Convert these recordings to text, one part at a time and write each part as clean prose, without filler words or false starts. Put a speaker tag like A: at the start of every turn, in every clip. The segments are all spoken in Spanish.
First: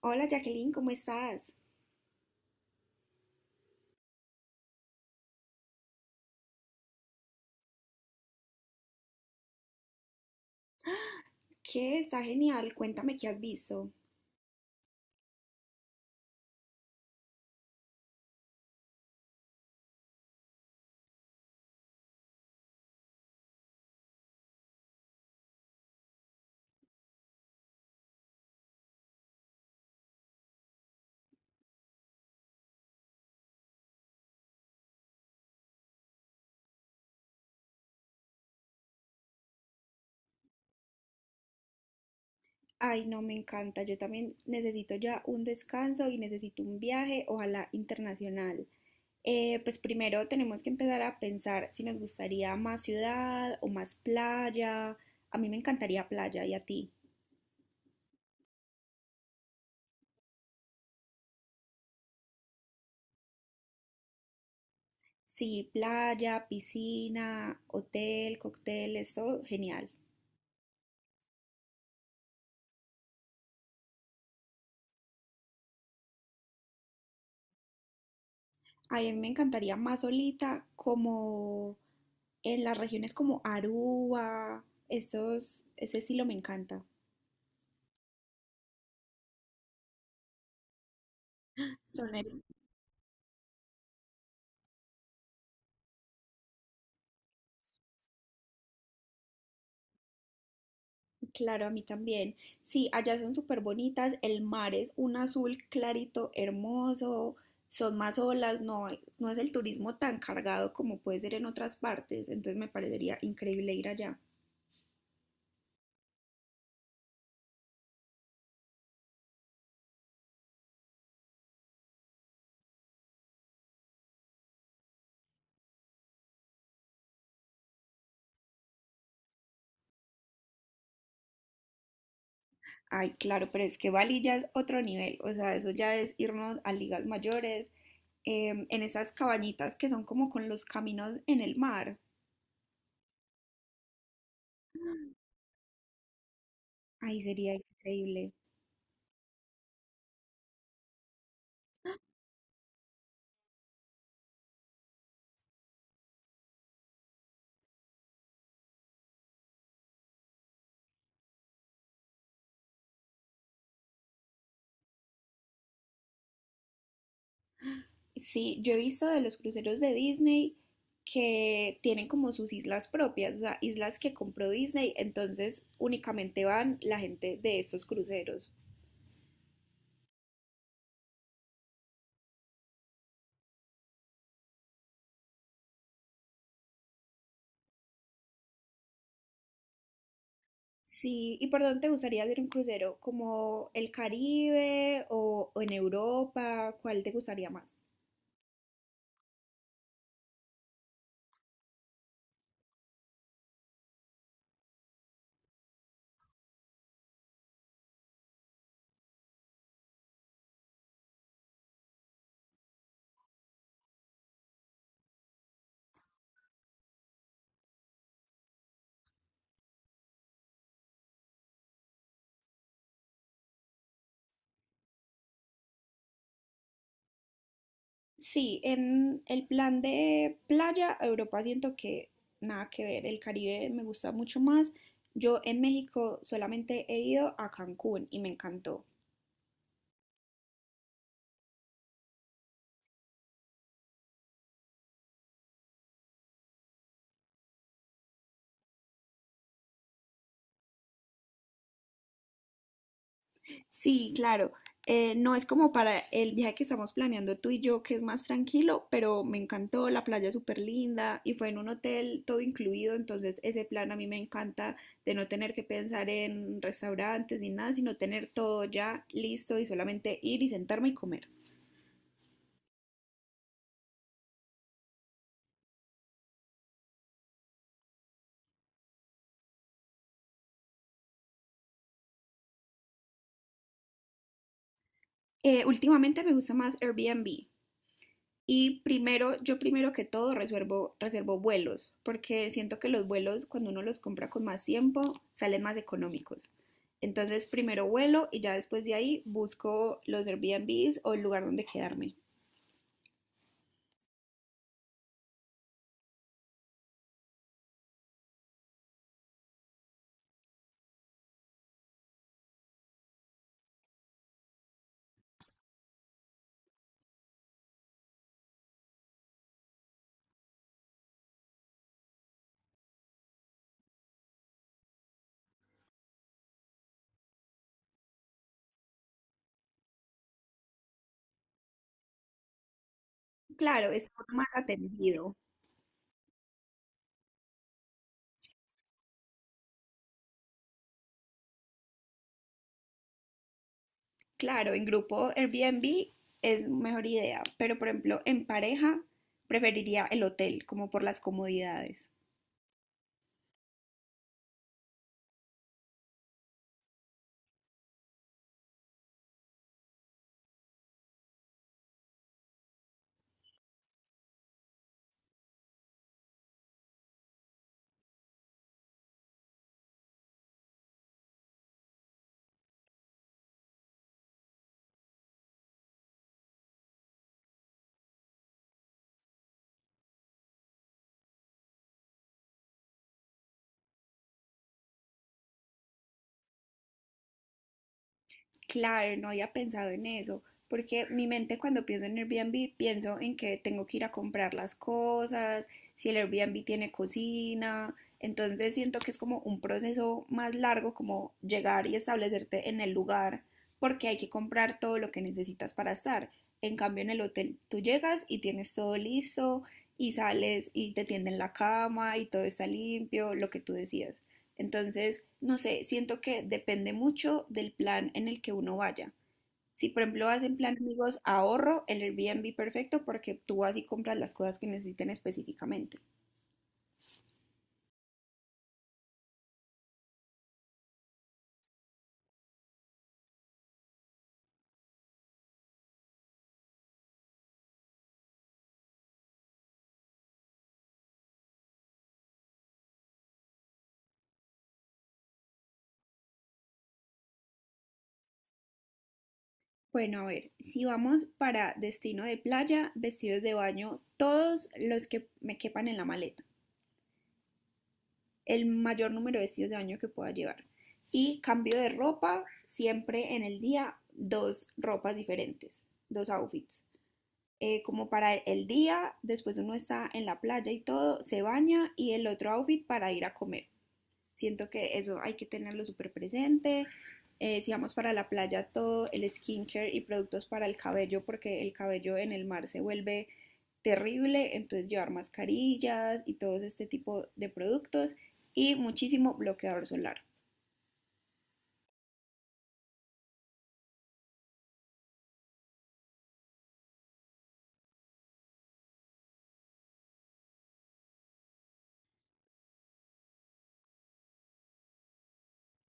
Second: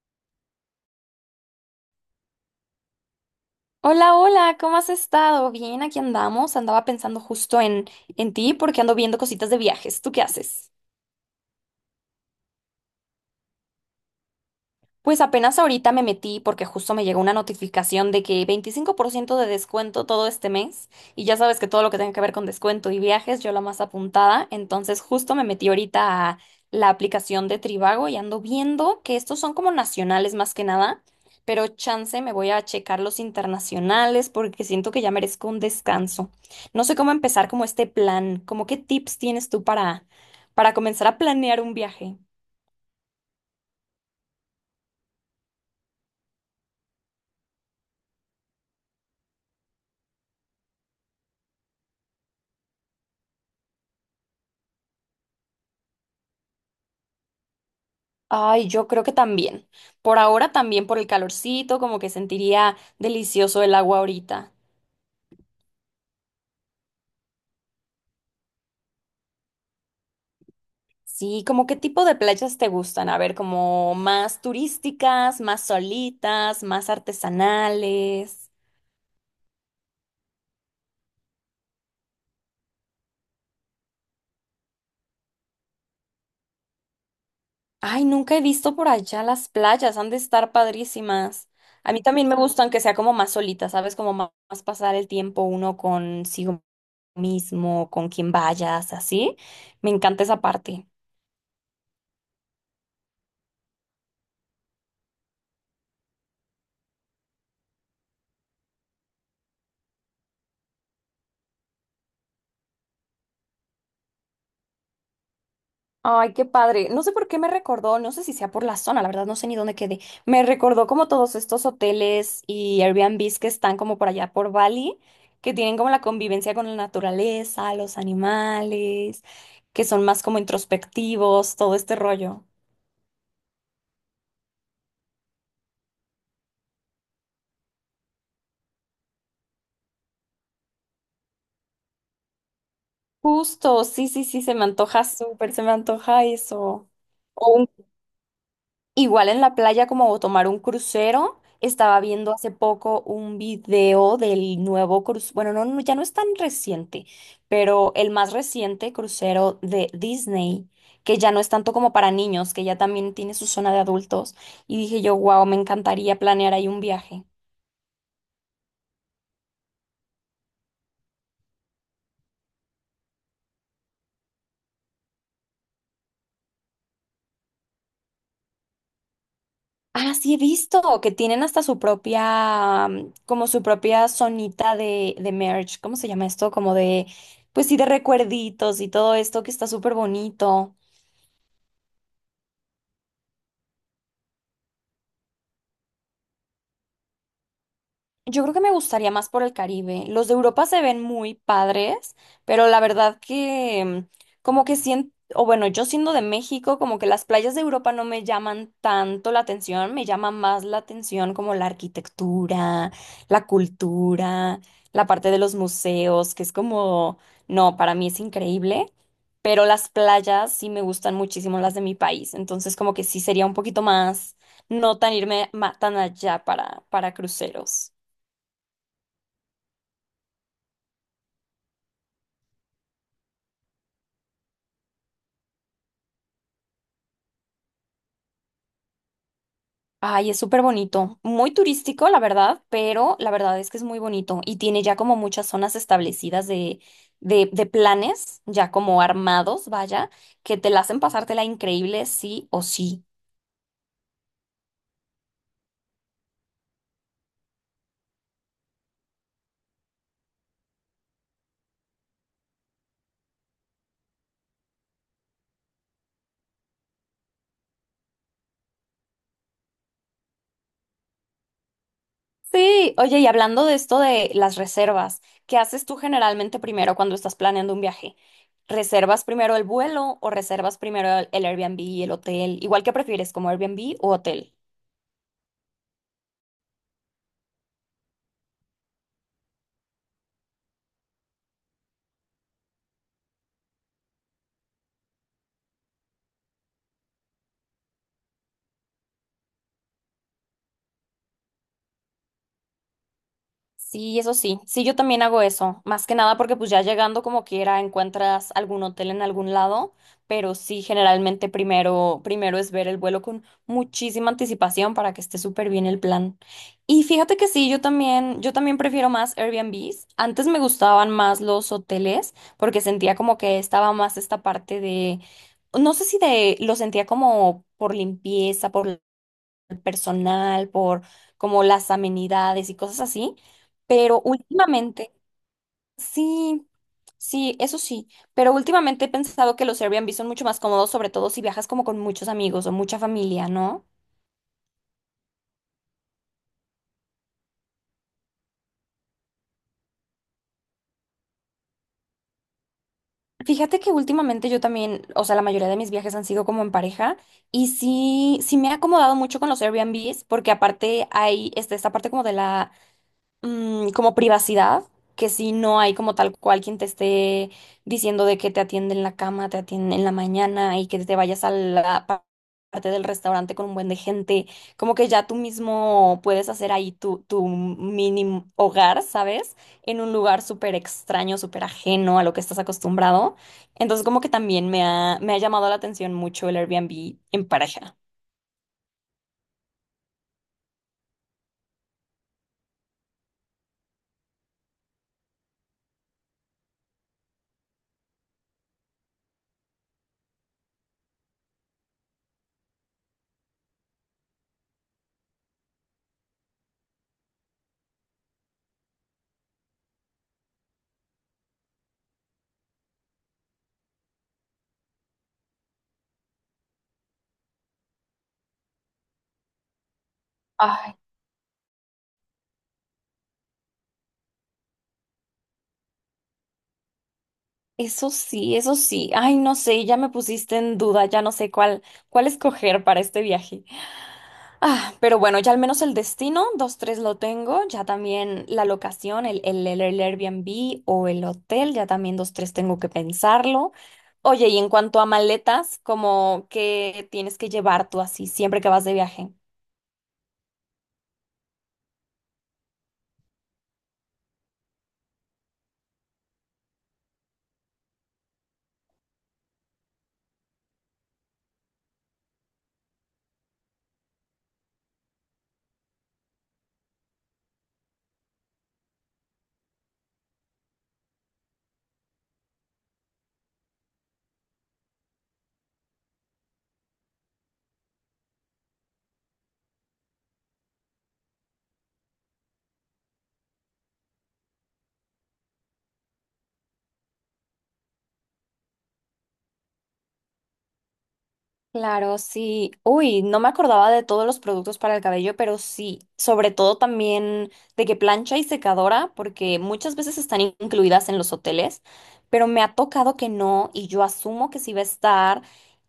A: Hola Jacqueline, ¿cómo estás?
B: Hola, hola, ¿cómo has estado? Bien, aquí andamos. Andaba pensando justo en ti porque ando viendo cositas de viajes. ¿Tú qué haces?
A: ¿Qué? Está genial, cuéntame qué has visto.
B: Pues apenas ahorita me metí porque justo me llegó una notificación de que 25% de descuento todo este mes y ya sabes que todo lo que tenga que ver con descuento y viajes, yo la más apuntada, entonces justo me metí ahorita a la aplicación de Trivago y ando viendo que estos son como nacionales más que nada, pero chance me voy a checar los internacionales porque siento que ya merezco un descanso. No sé cómo empezar como este plan, como qué tips tienes tú para comenzar a planear un viaje.
A: Ay, no, me encanta, yo también necesito ya un descanso y necesito un viaje, ojalá internacional. Pues primero tenemos que empezar a pensar si nos gustaría más ciudad o más playa. A mí me encantaría playa, ¿y a ti?
B: Ay, yo creo que también. Por ahora también por el calorcito, como que sentiría delicioso el agua ahorita.
A: Sí, playa, piscina, hotel, cócteles, todo genial.
B: Sí. ¿Como qué tipo de playas te gustan? A ver, como más turísticas, más solitas, más artesanales.
A: A mí me encantaría más solita, como en las regiones como Aruba, esos, ese estilo me encanta.
B: Ay, nunca he visto por allá las playas, han de estar padrísimas. A mí
A: Son
B: también me
A: el-
B: gustan que sea como más solitas, ¿sabes? Como más pasar el tiempo uno consigo mismo, con quien vayas, así. Me encanta esa parte.
A: claro, a mí también. Sí, allá son súper bonitas, el mar es un azul clarito, hermoso, son más olas, no, no es el turismo tan cargado como puede ser en otras partes, entonces me parecería increíble ir allá.
B: Ay, qué padre. No sé por qué me recordó, no sé si sea por la zona, la verdad no sé ni dónde quedé. Me recordó como todos estos hoteles y Airbnbs que están como por allá por Bali, que tienen como la convivencia con la naturaleza, los animales, que son más como introspectivos, todo este rollo.
A: Ay, claro, pero es que Bali ya es otro nivel, o sea, eso ya es irnos a ligas mayores, en esas cabañitas que son como con los caminos en el mar.
B: Justo, sí, sí, sí, se me antoja súper, se me antoja eso.
A: Ahí sería increíble.
B: Igual en la playa como tomar un crucero, estaba viendo hace poco un video del nuevo crucero, bueno, no, no, ya no es tan reciente, pero el más reciente crucero de Disney, que ya no es tanto como para niños, que ya también tiene su zona de adultos, y dije yo, wow, me encantaría planear ahí un viaje.
A: Sí, yo he visto de los cruceros de Disney que tienen como sus islas propias, o sea, islas que compró Disney, entonces únicamente van la gente de estos cruceros.
B: Ah, sí he visto que tienen hasta su propia, como su propia zonita de merch. ¿Cómo se llama esto? Como de, pues sí, de recuerditos y todo esto que está súper bonito.
A: Sí, ¿y por dónde te gustaría hacer un crucero? ¿Como el Caribe o en Europa? ¿Cuál te gustaría más?
B: Yo creo que me gustaría más por el Caribe. Los de Europa se ven muy padres, pero la verdad que como que siento, o bueno, yo siendo de México, como que las playas de Europa no me llaman tanto la atención, me llama más la atención como la arquitectura, la cultura, la parte de los museos, que es como, no, para mí es increíble, pero las playas sí me gustan muchísimo las de mi país, entonces como que sí sería un poquito más, no tan irme tan allá para cruceros.
A: Sí, en el plan de playa, Europa siento que nada que ver, el Caribe me gusta mucho más. Yo en México solamente he ido a Cancún y me encantó.
B: Ay, es súper bonito, muy turístico, la verdad, pero la verdad es que es muy bonito y tiene ya como muchas zonas establecidas de planes, ya como armados, vaya, que te la hacen pasártela increíble, sí o sí.
A: Sí, claro, no es como para el viaje que estamos planeando tú y yo, que es más tranquilo, pero me encantó, la playa es súper linda y fue en un hotel todo incluido, entonces ese plan a mí me encanta de no tener que pensar en restaurantes ni nada, sino tener todo ya listo y solamente ir y sentarme y comer.
B: Sí, oye, y hablando de esto de las reservas, ¿qué haces tú generalmente primero cuando estás planeando un viaje? ¿Reservas primero el vuelo o reservas primero el Airbnb y el hotel? Igual que prefieres, como Airbnb o hotel.
A: Últimamente me gusta más Airbnb. Y primero, yo primero que todo reservo vuelos, porque siento que los vuelos, cuando uno los compra con más tiempo, salen más económicos. Entonces, primero vuelo y ya después de ahí busco los Airbnbs o el lugar donde quedarme.
B: Sí, eso sí. Sí, yo también hago eso. Más que nada porque pues ya llegando como quiera encuentras algún hotel en algún lado, pero sí generalmente primero es ver el vuelo con muchísima anticipación para que esté súper bien el plan. Y fíjate que sí, yo también prefiero más Airbnbs. Antes me gustaban más los hoteles porque sentía como que estaba más esta parte de no sé si de lo sentía como por limpieza, por personal, por como las amenidades y cosas así,
A: Claro, es
B: pero
A: uno más
B: últimamente,
A: atendido.
B: sí, sí, eso sí, pero últimamente he pensado que los Airbnb son mucho más cómodos, sobre todo si viajas como con muchos amigos o mucha familia, ¿no?
A: Claro, en grupo Airbnb es mejor idea, pero por ejemplo, en pareja preferiría el hotel, como por las comodidades.
B: Fíjate que últimamente yo también, o sea, la mayoría de mis viajes han sido como en pareja y sí, sí me he acomodado mucho con los Airbnbs porque aparte hay este, esta parte como de la como privacidad, que si no hay como tal cual quien te esté diciendo de que te atiende en la cama, te atiende en la mañana y que te vayas a la parte del restaurante con un buen de gente, como que ya tú mismo puedes hacer ahí tu mini hogar, ¿sabes? En un lugar súper extraño, súper ajeno a lo que estás acostumbrado. Entonces como que también me ha llamado la atención mucho el Airbnb en pareja.
A: Claro, no había pensado en eso, porque mi mente cuando pienso en Airbnb pienso en que tengo que ir a comprar las cosas, si el Airbnb tiene cocina, entonces siento que es como un proceso más largo como llegar y establecerte en el lugar, porque hay que comprar todo lo que necesitas para estar. En cambio, en el hotel tú llegas y tienes todo listo y sales y te tienden la cama y todo está limpio, lo que tú decías. Entonces, no sé, siento que depende mucho del plan en el que uno vaya. Si, por ejemplo, vas en plan amigos, ahorro el Airbnb perfecto porque tú vas y compras las cosas que necesiten específicamente.
B: Eso sí, eso sí. Ay, no sé, ya me pusiste en duda, ya no sé cuál escoger para este viaje. Ah, pero bueno, ya al menos el destino, dos, tres lo tengo, ya también la locación, el Airbnb o el hotel, ya también dos, tres tengo que pensarlo. Oye, ¿y en cuanto a maletas, como que tienes que llevar tú así siempre que vas de viaje?
A: Bueno, a ver, si vamos para destino de playa, vestidos de baño, todos los que me quepan en la maleta, el mayor número de vestidos de baño que pueda llevar. Y cambio de ropa, siempre en el día, dos ropas diferentes, dos outfits. Como para el día, después uno está en la playa y todo, se baña y el otro outfit para ir a comer. Siento que eso hay que tenerlo súper presente. Si vamos para la playa, todo el skincare y productos para el cabello, porque el cabello en el mar se vuelve terrible, entonces llevar mascarillas y todo este tipo de productos y muchísimo bloqueador solar.
B: Claro, sí. Uy, no me acordaba de todos los productos para el cabello, pero sí, sobre todo también de que plancha y secadora, porque muchas veces están incluidas en los hoteles, pero me ha tocado que no y yo asumo que sí va a estar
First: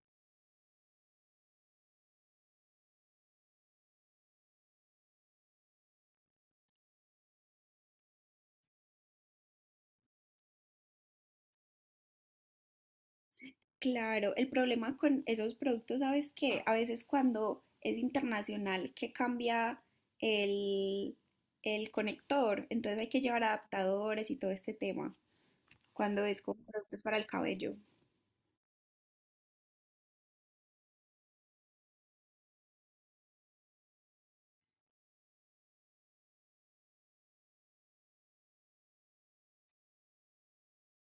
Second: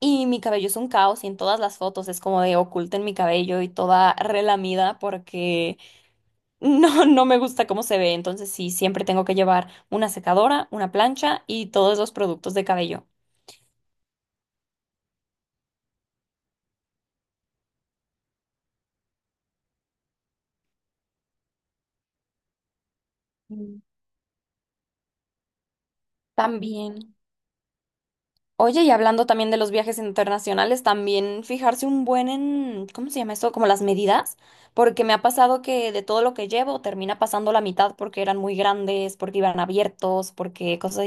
B: y mi cabello es un caos y en todas las fotos es como de oculten mi cabello y toda relamida porque no, no me gusta cómo se ve, entonces sí, siempre tengo que llevar una secadora, una plancha y todos los productos de cabello.
A: Claro, el problema con esos productos, ¿sabes qué? A veces cuando es internacional que cambia el, el conector, entonces hay que llevar
B: Mm.
A: adaptadores y todo este tema, cuando es con productos
B: También.
A: para el cabello.
B: Oye, y hablando también de los viajes internacionales, también fijarse un buen en, ¿cómo se llama eso? Como las medidas, porque me ha pasado que de todo lo que llevo termina pasando la mitad porque eran muy grandes, porque iban abiertos, porque cosa,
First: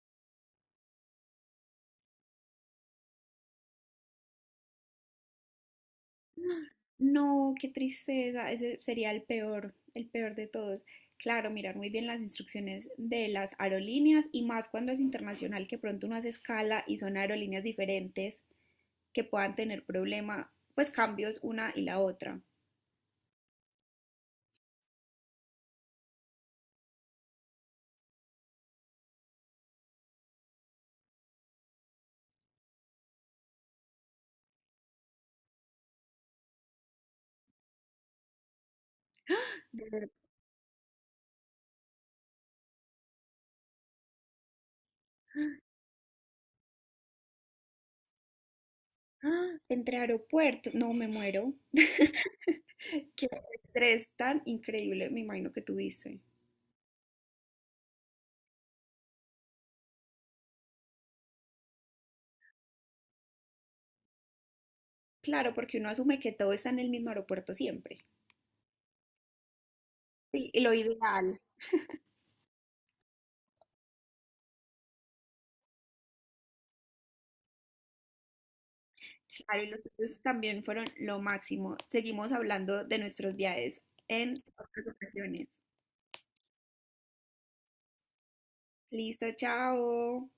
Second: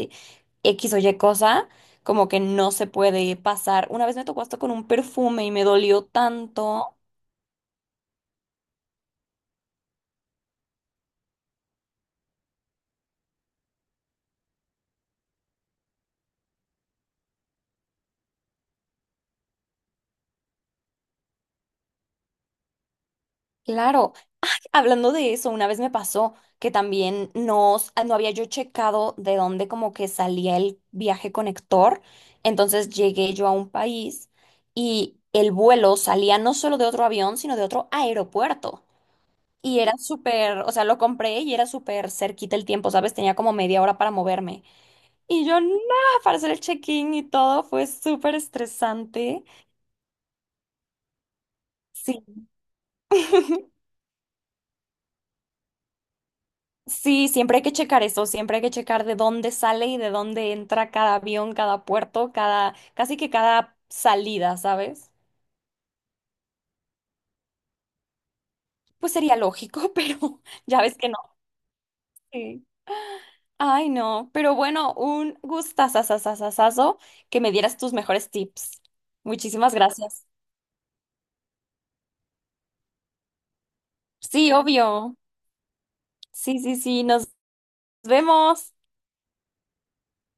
B: X o Y cosa, como que no se puede pasar. Una vez me tocó hasta con un perfume y me dolió tanto.
A: No, qué tristeza, ese sería el peor de todos. Claro, mirar muy bien las instrucciones de las aerolíneas y más cuando es internacional, que pronto uno hace escala y son aerolíneas diferentes que puedan tener problema, pues cambios una y la otra.
B: Claro. Hablando de eso, una vez me pasó que también no había yo checado de dónde como que salía el viaje conector. Entonces llegué yo a un país y el vuelo salía no solo de otro avión, sino de otro aeropuerto. Y
A: De
B: era
A: ver-
B: súper, o sea, lo compré y era súper cerquita el tiempo, ¿sabes? Tenía como media hora para moverme. Y yo, nada, para hacer el check-in y todo, fue súper estresante.
A: ¡Ah! Entre aeropuertos, no me muero.
B: Sí.
A: Qué estrés tan increíble, me imagino que tuviste.
B: Sí, siempre hay que checar eso, siempre hay que checar de dónde sale y de dónde entra cada avión, cada puerto, cada, casi que cada salida, ¿sabes?
A: Claro, porque uno asume que todo está en el mismo aeropuerto siempre.
B: Pues sería lógico, pero
A: Sí, y lo
B: ya ves que no.
A: ideal.
B: Sí. Ay, no, pero bueno, un gustazazazazazazo que me dieras tus mejores tips.
A: Claro, y
B: Muchísimas
A: los tuyos
B: gracias.
A: también fueron lo máximo. Seguimos hablando de nuestros viajes en
B: Sí,
A: otras
B: obvio.
A: ocasiones.
B: Sí, sí, sí, nos vemos.
A: Listo, chao.